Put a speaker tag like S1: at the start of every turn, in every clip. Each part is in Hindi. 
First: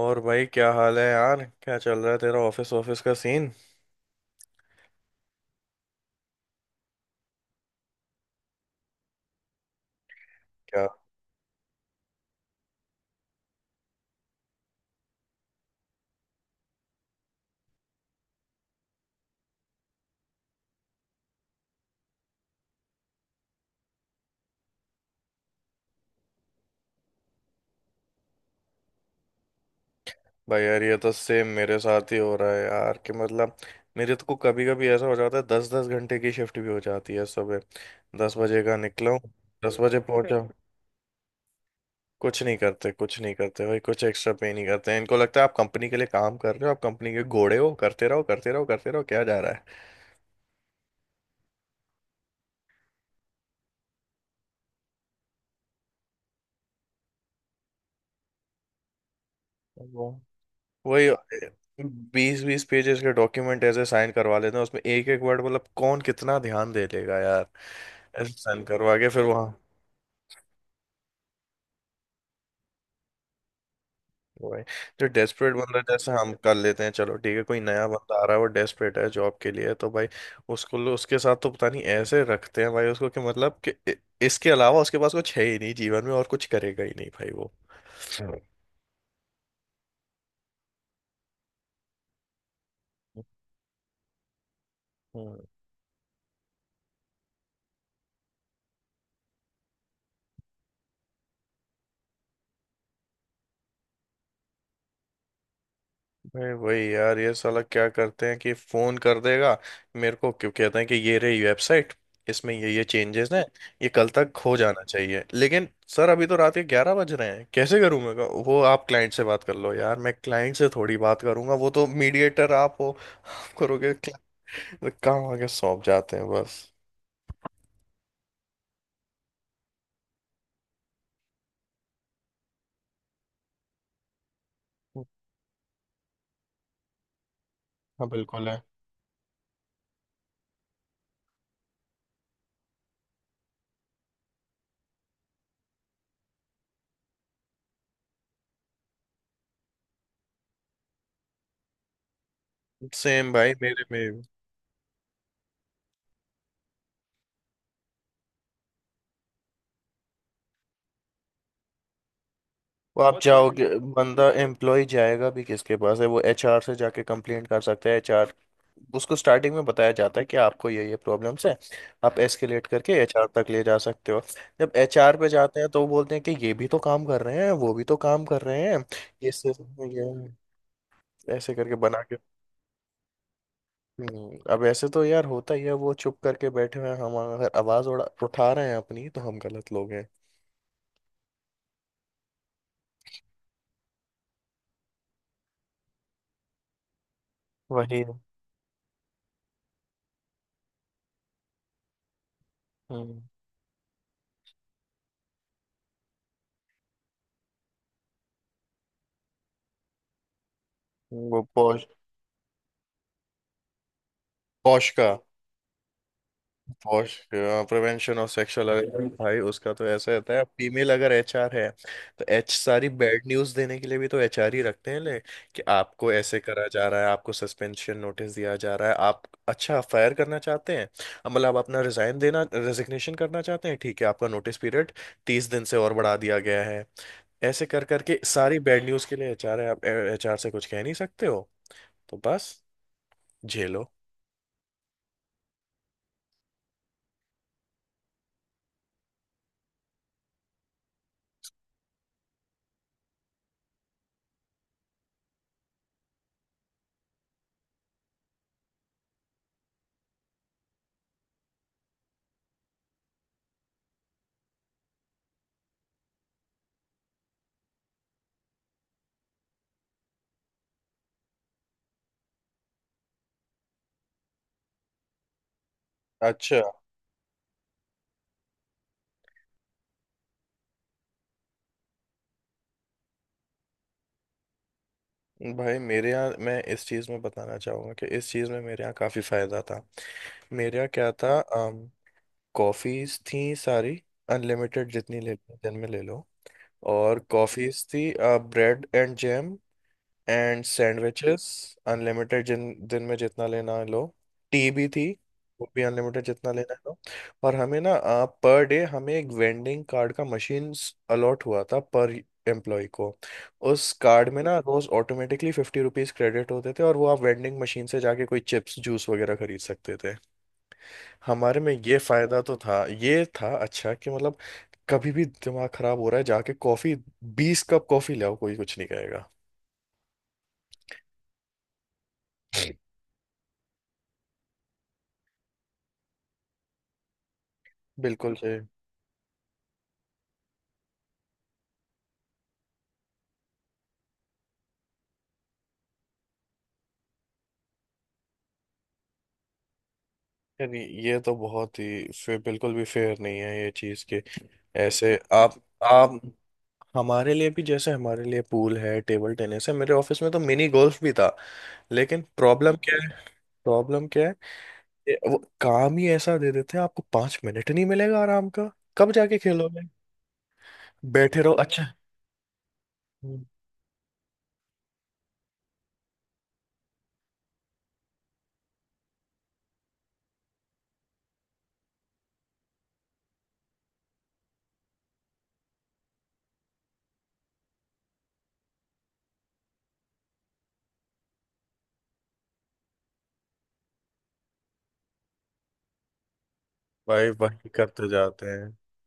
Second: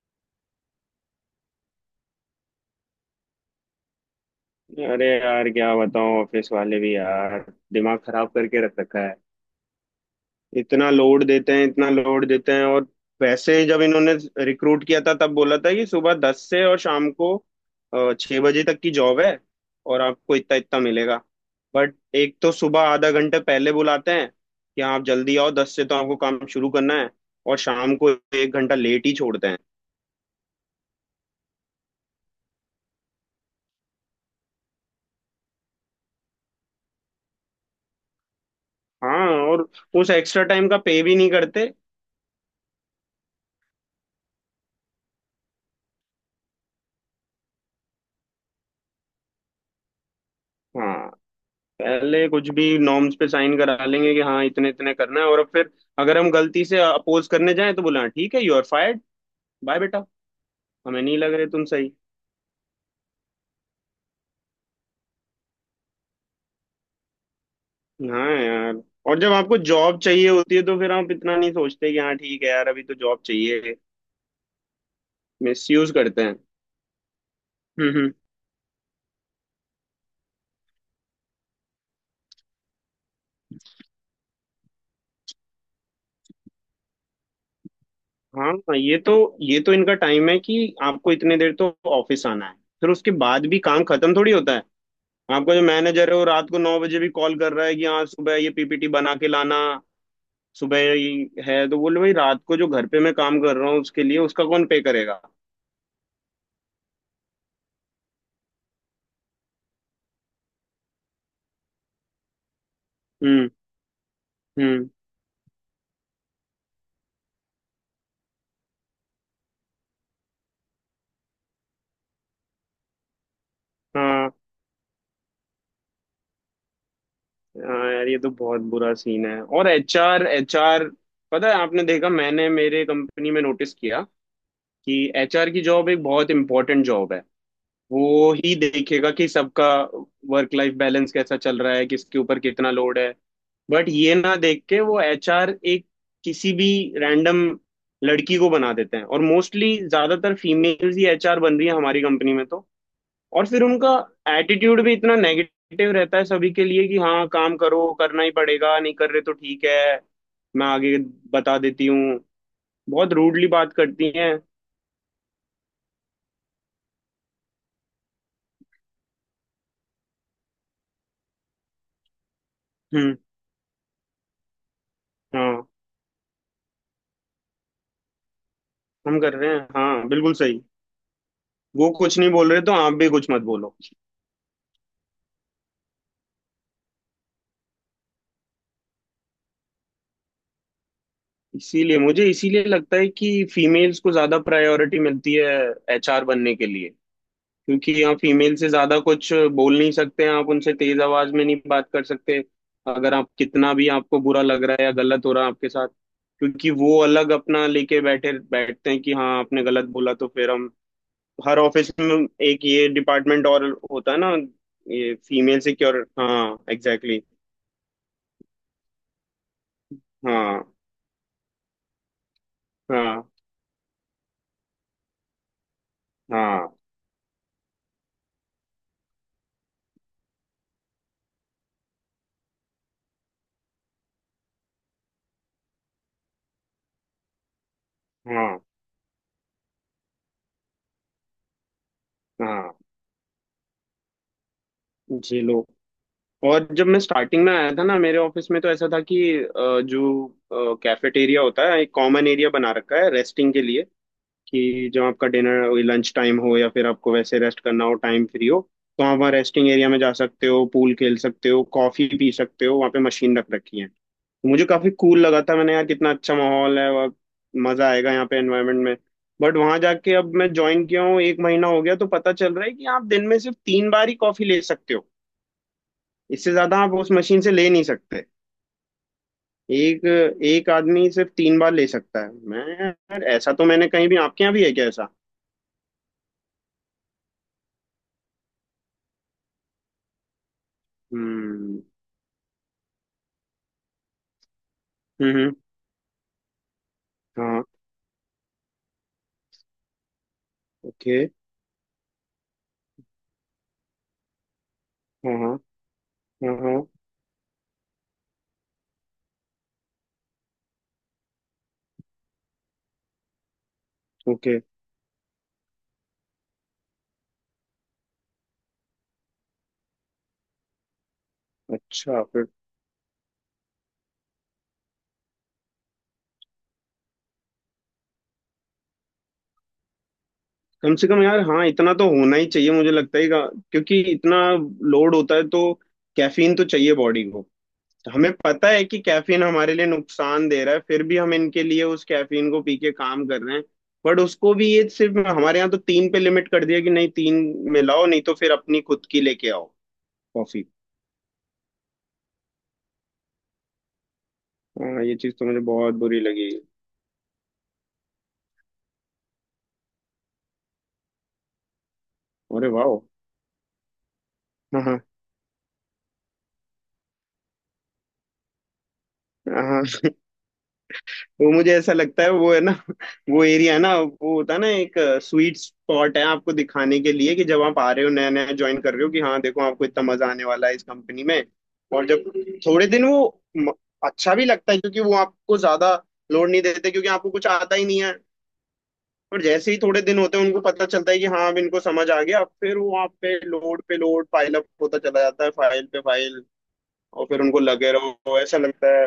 S1: और भाई क्या हाल है यार? क्या चल रहा है तेरा? ऑफिस ऑफिस का सीन
S2: अरे यार क्या बताऊं, ऑफिस वाले भी यार दिमाग खराब करके रख रखा है।
S1: क्या?
S2: इतना लोड देते हैं इतना लोड देते हैं। और वैसे जब इन्होंने रिक्रूट किया था तब बोला था कि सुबह 10 से और शाम को 6 बजे तक की जॉब है, और आपको इतना इतना मिलेगा। बट एक तो सुबह आधा घंटे पहले बुलाते हैं कि आप जल्दी आओ, 10 से तो आपको काम शुरू करना है, और शाम को एक घंटा लेट ही छोड़ते हैं।
S1: भाई यार ये तो सेम मेरे साथ ही हो रहा है यार कि मतलब मेरे तो को कभी कभी ऐसा हो जाता है दस दस घंटे की शिफ्ट भी हो जाती है। सुबह दस बजे का निकला
S2: हाँ।
S1: हूँ,
S2: और
S1: दस बजे
S2: उस
S1: पहुंचा
S2: एक्स्ट्रा
S1: हूँ।
S2: टाइम का पे भी नहीं करते।
S1: कुछ नहीं करते, कुछ नहीं करते भाई, कुछ एक्स्ट्रा पे नहीं करते। इनको लगता है आप कंपनी के लिए काम कर रहे हो, आप कंपनी के घोड़े हो, करते रहो करते रहो करते रहो। क्या जा रहा है?
S2: हाँ। पहले कुछ भी नॉर्म्स पे साइन करा लेंगे कि हाँ इतने इतने करना है, और अब फिर अगर हम गलती से अपोज करने जाएं तो बोला ठीक है, यू आर फायर्ड, बाय बेटा।
S1: वो।
S2: हमें
S1: वही।
S2: नहीं लग रहे तुम सही।
S1: बीस बीस पेजेस के डॉक्यूमेंट ऐसे साइन करवा लेते हैं, उसमें एक एक वर्ड मतलब कौन कितना ध्यान दे लेगा यार?
S2: हाँ
S1: ऐसे साइन
S2: यार।
S1: करवा के
S2: और
S1: फिर
S2: जब
S1: वहाँ।
S2: आपको जॉब चाहिए होती है तो फिर आप इतना नहीं सोचते, कि हाँ ठीक है यार अभी तो जॉब चाहिए।
S1: वही, जो डेस्परेट
S2: मिस
S1: बंदा,
S2: यूज
S1: जैसे
S2: करते
S1: हम
S2: हैं।
S1: कर लेते हैं, चलो ठीक है, कोई नया
S2: हम्म, हम्म।
S1: बंदा आ रहा है, वो डेस्परेट है जॉब के लिए, तो भाई उसको, उसके साथ तो पता नहीं ऐसे रखते हैं भाई उसको, कि मतलब कि इसके अलावा उसके पास कुछ है ही नहीं जीवन में और कुछ करेगा ही नहीं भाई वो।
S2: हाँ ये तो, ये तो इनका टाइम है कि आपको इतने देर तो ऑफिस आना है, फिर उसके बाद भी काम खत्म थोड़ी होता है।
S1: हम्म।
S2: आपका जो मैनेजर है वो रात को 9 बजे भी कॉल कर रहा है कि हाँ सुबह ये पीपीटी बना के लाना, सुबह ही है तो बोले भाई रात को जो घर पे मैं काम कर रहा हूँ उसके लिए उसका कौन पे करेगा।
S1: अरे वही यार, ये साला क्या करते हैं कि फोन कर देगा। मेरे को क्यों कहते हैं कि ये रही वेबसाइट, इसमें ये चेंजेस हैं,
S2: हम्म।
S1: ये कल तक हो जाना
S2: हम्म।
S1: चाहिए। लेकिन सर अभी तो रात के 11 बज रहे हैं, कैसे करूं मैं? कहा, वो आप क्लाइंट से बात कर लो यार। मैं क्लाइंट से थोड़ी बात करूंगा, वो तो मीडिएटर आप हो, करोगे
S2: हाँ।
S1: काम आगे सौंप जाते हैं बस।
S2: हाँ यार, ये तो बहुत बुरा सीन है। और एचआर, एचआर पता है, आपने देखा, मैंने मेरे कंपनी में नोटिस किया कि एचआर की जॉब एक बहुत इंपॉर्टेंट जॉब है।
S1: हाँ
S2: वो
S1: बिल्कुल
S2: ही
S1: है।
S2: देखेगा कि सबका वर्क लाइफ बैलेंस कैसा चल रहा है, किसके ऊपर कितना लोड है। बट ये ना देख के, वो एचआर एक किसी भी रैंडम लड़की को बना देते हैं, और मोस्टली ज्यादातर फीमेल्स ही एचआर बन रही है हमारी कंपनी में तो।
S1: सेम
S2: और
S1: भाई
S2: फिर
S1: मेरे
S2: उनका
S1: में भी।
S2: एटीट्यूड भी इतना नेगेटिव रहता है सभी के लिए कि हाँ काम करो, करना ही पड़ेगा, नहीं कर रहे तो ठीक है मैं आगे बता देती हूँ।
S1: वो आप
S2: बहुत
S1: बहुत सारी
S2: रूडली
S1: चाहोगे।
S2: बात करती
S1: बंदा
S2: हैं।
S1: एम्प्लॉय जाएगा भी किसके पास है? वो एचआर से जाके कंप्लेंट कर सकता है। एचआर उसको स्टार्टिंग में बताया जाता है कि आपको ये प्रॉब्लम्स है, आप एस्केलेट करके
S2: हम्म।
S1: एचआर तक ले जा सकते हो। जब एचआर पे जाते
S2: हाँ
S1: हैं तो वो बोलते हैं कि ये भी तो काम कर रहे हैं, वो भी तो काम कर रहे हैं।
S2: हम
S1: ये
S2: कर रहे
S1: सिर्फ
S2: हैं, हाँ
S1: ये
S2: बिल्कुल सही।
S1: ऐसे करके
S2: वो
S1: बना के।
S2: कुछ नहीं बोल रहे तो आप भी कुछ मत बोलो।
S1: अब ऐसे तो यार होता ही है। वो चुप करके बैठे हुए हैं, हम अगर आवाज उड़ा उठा रहे हैं अपनी तो हम गलत लोग हैं।
S2: इसीलिए मुझे, इसीलिए लगता है कि फीमेल्स को ज्यादा प्रायोरिटी मिलती है एचआर बनने के लिए, क्योंकि
S1: वही
S2: यहाँ
S1: है।
S2: फीमेल से ज्यादा कुछ बोल नहीं सकते हैं आप, उनसे तेज आवाज में नहीं बात कर सकते। अगर
S1: हम्म।
S2: आप, कितना भी आपको बुरा लग रहा है या गलत हो रहा है आपके साथ, क्योंकि वो अलग अपना लेके बैठे बैठते हैं कि हाँ आपने गलत बोला तो फिर हम।
S1: वो
S2: हर
S1: पौश,
S2: ऑफिस में एक ये डिपार्टमेंट और होता है ना,
S1: पौश का,
S2: ये फीमेल सिक्योर। हाँ,
S1: पहुंच,
S2: exactly,
S1: prevention of sexual available भाई, उसका तो
S2: exactly,
S1: ऐसा रहता है।
S2: हाँ।
S1: फीमेल अगर एचआर है तो एच सारी बैड
S2: हाँ।
S1: न्यूज देने के लिए भी तो एचआर ही रखते हैं। ले कि आपको ऐसे करा
S2: हाँ।
S1: जा रहा है, आपको सस्पेंशन नोटिस दिया जा रहा है, आप, अच्छा फायर करना चाहते हैं, अब मतलब आप अपना रिजाइन देना, रेजिग्नेशन करना चाहते हैं, ठीक है आपका नोटिस पीरियड 30 दिन से और बढ़ा दिया गया है। ऐसे कर करके सारी
S2: हाँ।
S1: बैड न्यूज के लिए एचआर है, आप एचआर से कुछ कह नहीं सकते हो। तो बस
S2: हाँ।
S1: झेलो।
S2: जी लो। और जब मैं स्टार्टिंग में आया था ना मेरे ऑफिस में तो ऐसा था कि, जो कैफेटेरिया होता है, एक कॉमन एरिया बना रखा है रेस्टिंग के लिए, कि जब आपका डिनर लंच टाइम हो या फिर आपको वैसे रेस्ट करना हो, टाइम फ्री हो, तो आप वहाँ रेस्टिंग एरिया में जा सकते हो, पूल खेल सकते हो, कॉफी पी सकते हो, वहाँ पे मशीन रख रखी है। तो मुझे काफी कूल लगा था, मैंने यार कितना अच्छा माहौल है और मजा आएगा यहाँ पे एनवायरनमेंट में। बट वहां जाके अब मैं ज्वाइन किया हूँ, एक महीना हो गया, तो पता चल रहा है कि आप दिन में सिर्फ 3 बार ही कॉफी ले सकते हो। इससे
S1: अच्छा
S2: ज्यादा आप उस मशीन से ले नहीं सकते। एक, एक आदमी सिर्फ 3 बार ले सकता है। मैं यार, ऐसा तो मैंने कहीं भी, आपके यहाँ भी है क्या ऐसा?
S1: भाई, मेरे यहाँ, मैं इस चीज़ में बताना चाहूँगा कि इस चीज़ में मेरे यहाँ काफ़ी फ़ायदा था। मेरे यहाँ क्या था?
S2: हम्म,
S1: कॉफ़ीज़ थी सारी, अनलिमिटेड, जितनी
S2: हम्म,
S1: ले दिन में ले लो। और
S2: हाँ,
S1: कॉफ़ीज़ थी, bread and jam and
S2: okay,
S1: sandwiches, unlimited, जिन दिन में जितना लेना है लो। टी भी थी,
S2: हाँ, हाँ,
S1: वो भी अनलिमिटेड, जितना
S2: हाँ,
S1: लेना है
S2: हाँ,
S1: लो। और हमें ना पर डे हमें एक वेंडिंग कार्ड का मशीन अलॉट हुआ था पर एम्प्लॉय को। उस कार्ड में
S2: ओके,
S1: ना रोज ऑटोमेटिकली 50 रुपीज क्रेडिट होते थे और वो आप वेंडिंग मशीन से जाके कोई चिप्स, जूस वगैरह खरीद सकते थे। हमारे में ये
S2: अच्छा,
S1: फायदा
S2: फिर।
S1: तो था, ये था अच्छा, कि मतलब कभी भी दिमाग खराब हो रहा है, जाके कॉफी, 20 कप कॉफी ले आओ, कोई कुछ नहीं कहेगा।
S2: कम से कम यार, हाँ इतना तो होना ही चाहिए, मुझे लगता है क्योंकि इतना लोड होता है तो कैफीन तो चाहिए बॉडी को। तो हमें
S1: बिल्कुल से।
S2: पता है कि कैफीन हमारे लिए नुकसान दे रहा है, फिर भी हम इनके लिए उस कैफीन को पी के काम कर रहे हैं। बट उसको भी ये सिर्फ हमारे यहाँ तो 3 पे लिमिट कर दिया, कि नहीं 3 में लाओ, नहीं तो फिर अपनी खुद की लेके आओ, कॉफी।
S1: यानी ये तो बहुत ही, फिर बिल्कुल भी फेयर नहीं है ये चीज़ कि
S2: हाँ
S1: ऐसे
S2: ये चीज तो
S1: आप
S2: मुझे बहुत
S1: आप
S2: बुरी लगी।
S1: हमारे लिए भी, जैसे हमारे लिए पूल है, टेबल टेनिस है, मेरे ऑफिस में तो मिनी गोल्फ भी था, लेकिन
S2: अरे
S1: प्रॉब्लम क्या
S2: वाह।
S1: है, प्रॉब्लम क्या है,
S2: हाँ।
S1: ये वो काम ही ऐसा दे देते हैं, आपको 5 मिनट नहीं मिलेगा आराम का, कब जाके
S2: हाँ। हाँ।
S1: खेलोगे? बैठे
S2: वो
S1: रहो
S2: मुझे
S1: अच्छा।
S2: ऐसा लगता है, वो है ना वो
S1: हम्म।
S2: एरिया है ना, वो होता है ना एक स्वीट स्पॉट है आपको दिखाने के लिए, कि जब आप आ रहे हो नया नया ज्वाइन कर रहे हो, कि हाँ देखो आपको इतना मजा आने वाला है इस कंपनी में। और जब थोड़े दिन अच्छा भी लगता है, क्योंकि वो आपको ज्यादा लोड नहीं देते, क्योंकि आपको कुछ आता ही नहीं है। और जैसे ही थोड़े दिन होते हैं उनको पता चलता है कि हाँ अब इनको समझ आ गया, फिर वो आप पे लोड पे लोड, फाइल अप होता चला जाता है, फाइल पे फाइल। और
S1: भाई
S2: फिर उनको
S1: वही
S2: लगे
S1: करते
S2: रहो
S1: जाते
S2: ऐसा
S1: हैं।
S2: लगता है।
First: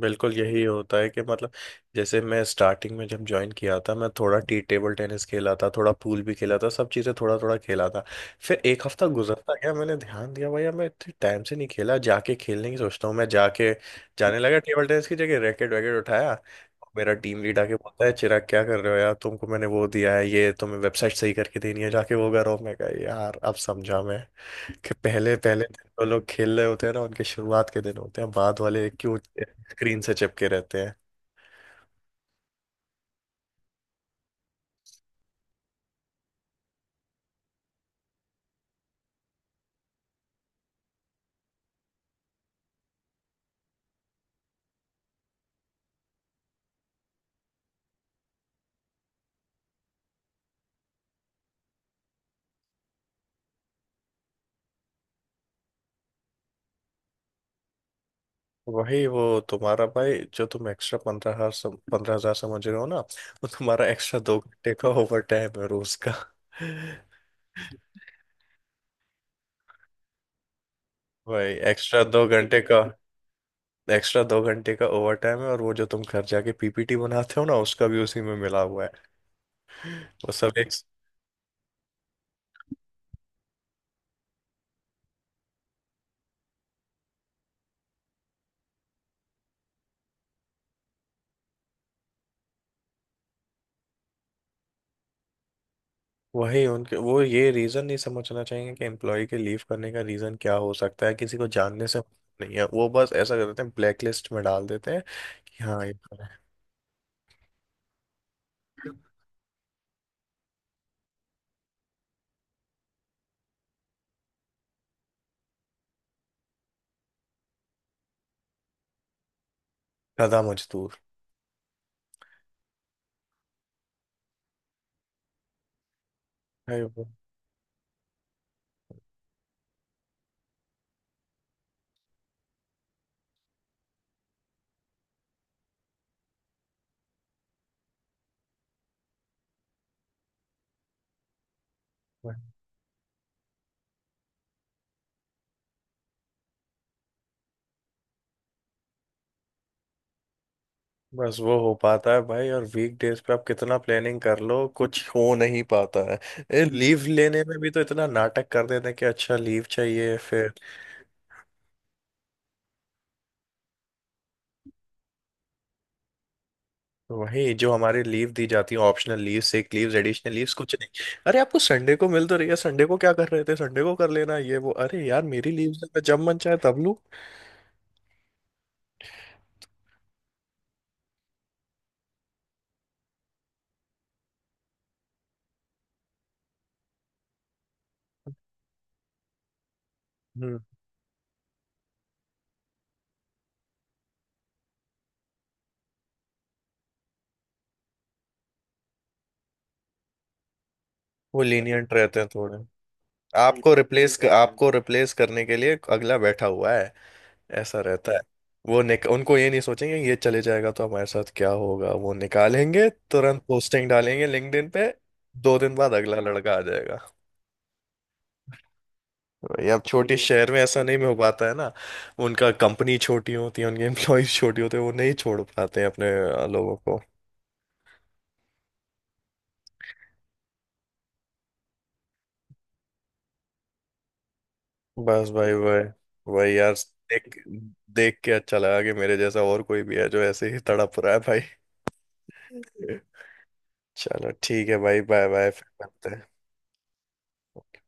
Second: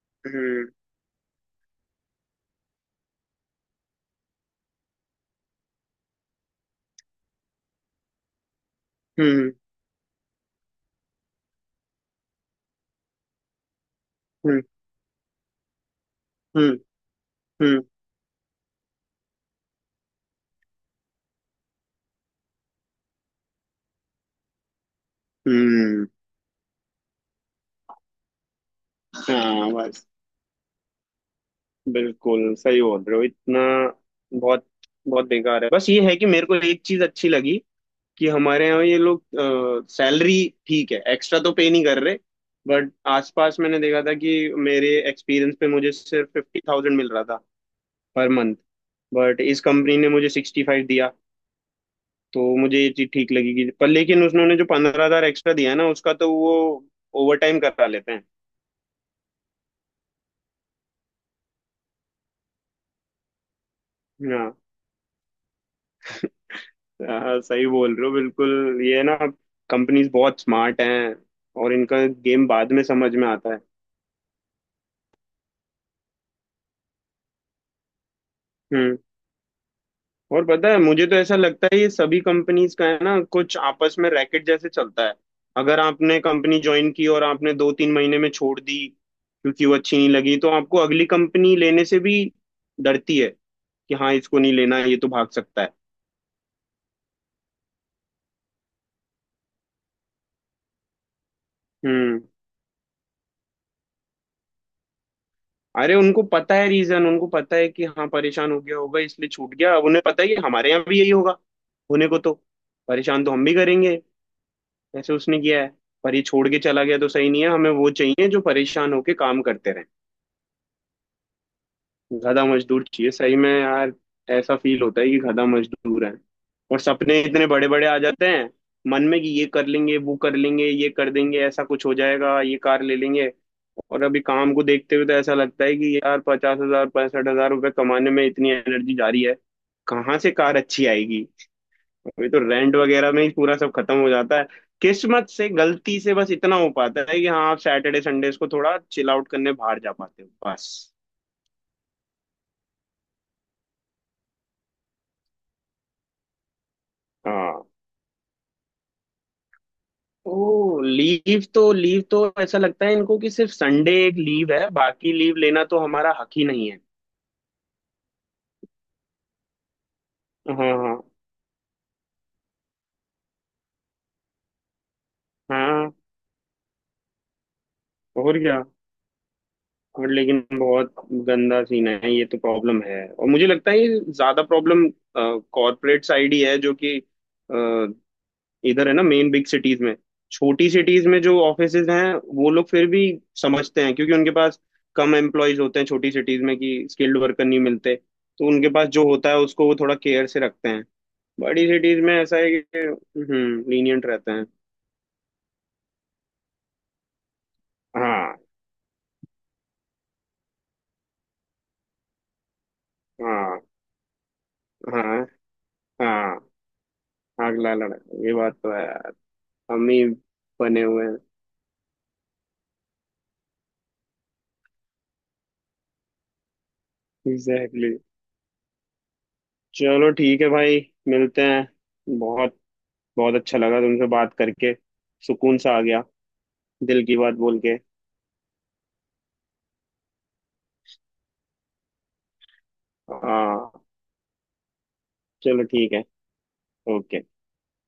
S1: बिल्कुल यही
S2: हम्म,
S1: होता है कि मतलब जैसे मैं स्टार्टिंग में जब ज्वाइन किया था मैं थोड़ा टी टेबल टेनिस खेला था, थोड़ा पूल भी खेला था, सब चीज़ें थोड़ा थोड़ा खेला था। फिर एक हफ्ता
S2: हम्म,
S1: गुजरता गया, मैंने ध्यान दिया भैया मैं इतने टाइम से नहीं खेला, जाके खेलने की सोचता हूँ। मैं जाके, जाने लगा
S2: हम्म,
S1: टेबल टेनिस की जगह, रैकेट वैकेट उठाया,
S2: हम्म,
S1: मेरा टीम लीड आके
S2: हम्म,
S1: बोलता है, चिराग क्या कर रहे हो यार? तुमको मैंने वो दिया है, ये तुम्हें वेबसाइट सही करके देनी है, जाके वो करो। मैं कहा यार अब समझा मैं कि पहले पहले जो
S2: हम्म।
S1: लोग खेल रहे होते हैं ना उनके शुरुआत के दिन होते हैं, बाद वाले क्यों
S2: हाँ,
S1: स्क्रीन
S2: बस।
S1: से चिपके रहते हैं।
S2: बिल्कुल सही बोल रहे हो, इतना बहुत बहुत बेकार है। बस ये है कि मेरे को एक चीज अच्छी लगी, कि हमारे यहाँ ये लोग सैलरी, ठीक है एक्स्ट्रा तो पे नहीं कर रहे, बट आसपास मैंने देखा था कि मेरे एक्सपीरियंस पे मुझे सिर्फ 50,000 मिल रहा था पर मंथ। बट इस कंपनी ने मुझे 65 दिया। तो मुझे ये चीज ठीक लगी, कि पर लेकिन उन्होंने जो 15,000 एक्स्ट्रा दिया है ना, उसका तो वो ओवर टाइम करा लेते हैं।
S1: वही, वो तुम्हारा भाई, जो तुम एक्स्ट्रा 15,000 15,000 समझ रहे हो ना, वो तुम्हारा एक्स्ट्रा दो
S2: हाँ।
S1: घंटे का ओवर टाइम है रोज का।
S2: हाँ, सही बोल रहे हो बिल्कुल, ये ना कंपनीज बहुत स्मार्ट हैं
S1: भाई
S2: और
S1: एक्स्ट्रा
S2: इनका
S1: दो
S2: गेम
S1: घंटे
S2: बाद
S1: का,
S2: में समझ में आता है।
S1: एक्स्ट्रा 2 घंटे का ओवर टाइम है, और वो जो तुम घर जाके पीपीटी बनाते हो ना उसका भी उसी में मिला हुआ है।
S2: हम्म।
S1: वो
S2: और
S1: सब
S2: पता
S1: एक।
S2: है, मुझे तो ऐसा लगता है ये सभी कंपनीज का है ना, कुछ आपस में रैकेट जैसे चलता है, अगर आपने कंपनी ज्वाइन की और आपने दो तीन महीने में छोड़ दी क्योंकि वो अच्छी नहीं लगी तो आपको अगली कंपनी लेने से भी डरती है, कि हाँ इसको नहीं लेना, ये तो भाग सकता है।
S1: वही उनके वो, ये रीजन नहीं समझना चाहिए कि एम्प्लॉय के लीव करने का रीजन क्या हो सकता है, किसी को जानने से
S2: हम्म।
S1: नहीं है, वो बस ऐसा कर देते हैं ब्लैक लिस्ट में डाल देते हैं कि हाँ ये
S2: अरे उनको पता है रीजन, उनको पता है कि हाँ परेशान हो गया होगा इसलिए छूट गया, अब उन्हें पता है कि हमारे यहाँ भी यही होगा, होने को तो परेशान तो हम भी करेंगे, ऐसे उसने किया है, पर ये छोड़ के चला गया तो सही नहीं है, हमें वो चाहिए जो परेशान होके काम करते रहे।
S1: गधा मजदूर।
S2: गधा मजदूर चाहिए सही में यार, ऐसा फील होता है कि गधा मजदूर है। और
S1: भाई
S2: सपने इतने बड़े बड़े आ जाते हैं मन में, कि ये कर लेंगे वो कर लेंगे ये कर देंगे, ऐसा कुछ हो जाएगा, ये कार ले लेंगे। और अभी काम को देखते हुए तो ऐसा लगता है कि यार 50,000, 65,000 रुपये कमाने में इतनी एनर्जी जा रही है, कहाँ से कार अच्छी आएगी। अभी
S1: वो-
S2: तो रेंट वगैरह में ही पूरा सब खत्म हो जाता है। किस्मत से, गलती से, बस इतना हो पाता है कि हाँ आप सैटरडे संडेज को थोड़ा चिल आउट करने बाहर जा पाते हो, बस।
S1: बस वो हो पाता है भाई। और वीक डेज पे आप कितना प्लानिंग कर लो कुछ हो नहीं पाता है, लीव लेने में
S2: हाँ।
S1: भी तो इतना नाटक कर देते हैं कि अच्छा लीव चाहिए?
S2: ओ लीव तो, लीव तो ऐसा लगता है इनको कि सिर्फ संडे एक लीव है, बाकी लीव लेना तो हमारा हक ही नहीं है।
S1: वही, जो हमारे लीव दी जाती है, optional leave, sick leaves, additional leaves,
S2: हाँ,
S1: कुछ
S2: हाँ,
S1: नहीं, अरे आपको संडे को मिल तो रही है, संडे को क्या कर रहे थे, संडे को कर लेना ये वो, अरे यार मेरी लीव्स है,
S2: हाँ।
S1: मैं जब मन चाहे तब लूं।
S2: और क्या। और लेकिन बहुत गंदा सीन है, ये तो प्रॉब्लम है, और मुझे लगता है ये ज्यादा प्रॉब्लम कॉरपोरेट साइड ही है, जो कि अ, इधर है ना मेन बिग सिटीज में।
S1: हम्म।
S2: छोटी सिटीज में जो ऑफिसेज हैं, वो लोग फिर भी समझते हैं, क्योंकि उनके पास कम एम्प्लॉयज होते हैं छोटी सिटीज में, कि स्किल्ड वर्कर नहीं मिलते, तो उनके पास जो होता है उसको वो थोड़ा केयर से रखते हैं।
S1: वो
S2: बड़ी
S1: लीनियंट
S2: सिटीज में
S1: रहते हैं
S2: ऐसा है
S1: थोड़े।
S2: कि, हम्म, लीनियंट रहते हैं।
S1: आपको रिप्लेस करने के लिए अगला बैठा हुआ है, ऐसा रहता है।
S2: हाँ।
S1: वो निक उनको ये नहीं सोचेंगे ये चले जाएगा तो हमारे साथ क्या होगा, वो निकालेंगे तुरंत,
S2: हाँ।
S1: पोस्टिंग डालेंगे लिंक्डइन पे,
S2: हाँ।
S1: 2 दिन बाद अगला
S2: हाँ।
S1: लड़का आ जाएगा।
S2: अगला लड़का, ये बात तो है यार,
S1: भाई अब
S2: हम ही
S1: छोटे शहर में ऐसा
S2: बने
S1: नहीं
S2: हुए
S1: हो
S2: हैं।
S1: पाता है ना, उनका कंपनी छोटी होती है, उनके एम्प्लॉयज छोटे होते हैं, वो नहीं छोड़ पाते हैं अपने लोगों को।
S2: Exactly, exactly. चलो ठीक है भाई, मिलते हैं, बहुत बहुत अच्छा लगा तुमसे बात करके,
S1: बस भाई
S2: सुकून सा आ
S1: वही,
S2: गया
S1: वही यार,
S2: दिल की बात
S1: देख
S2: बोल के।
S1: देख के अच्छा लगा कि मेरे जैसा और कोई भी है जो ऐसे ही तड़प रहा है भाई।
S2: हाँ,
S1: चलो ठीक है भाई, बाय बाय,
S2: चलो
S1: फिर
S2: ठीक है,
S1: मिलते
S2: ओके।
S1: हैं।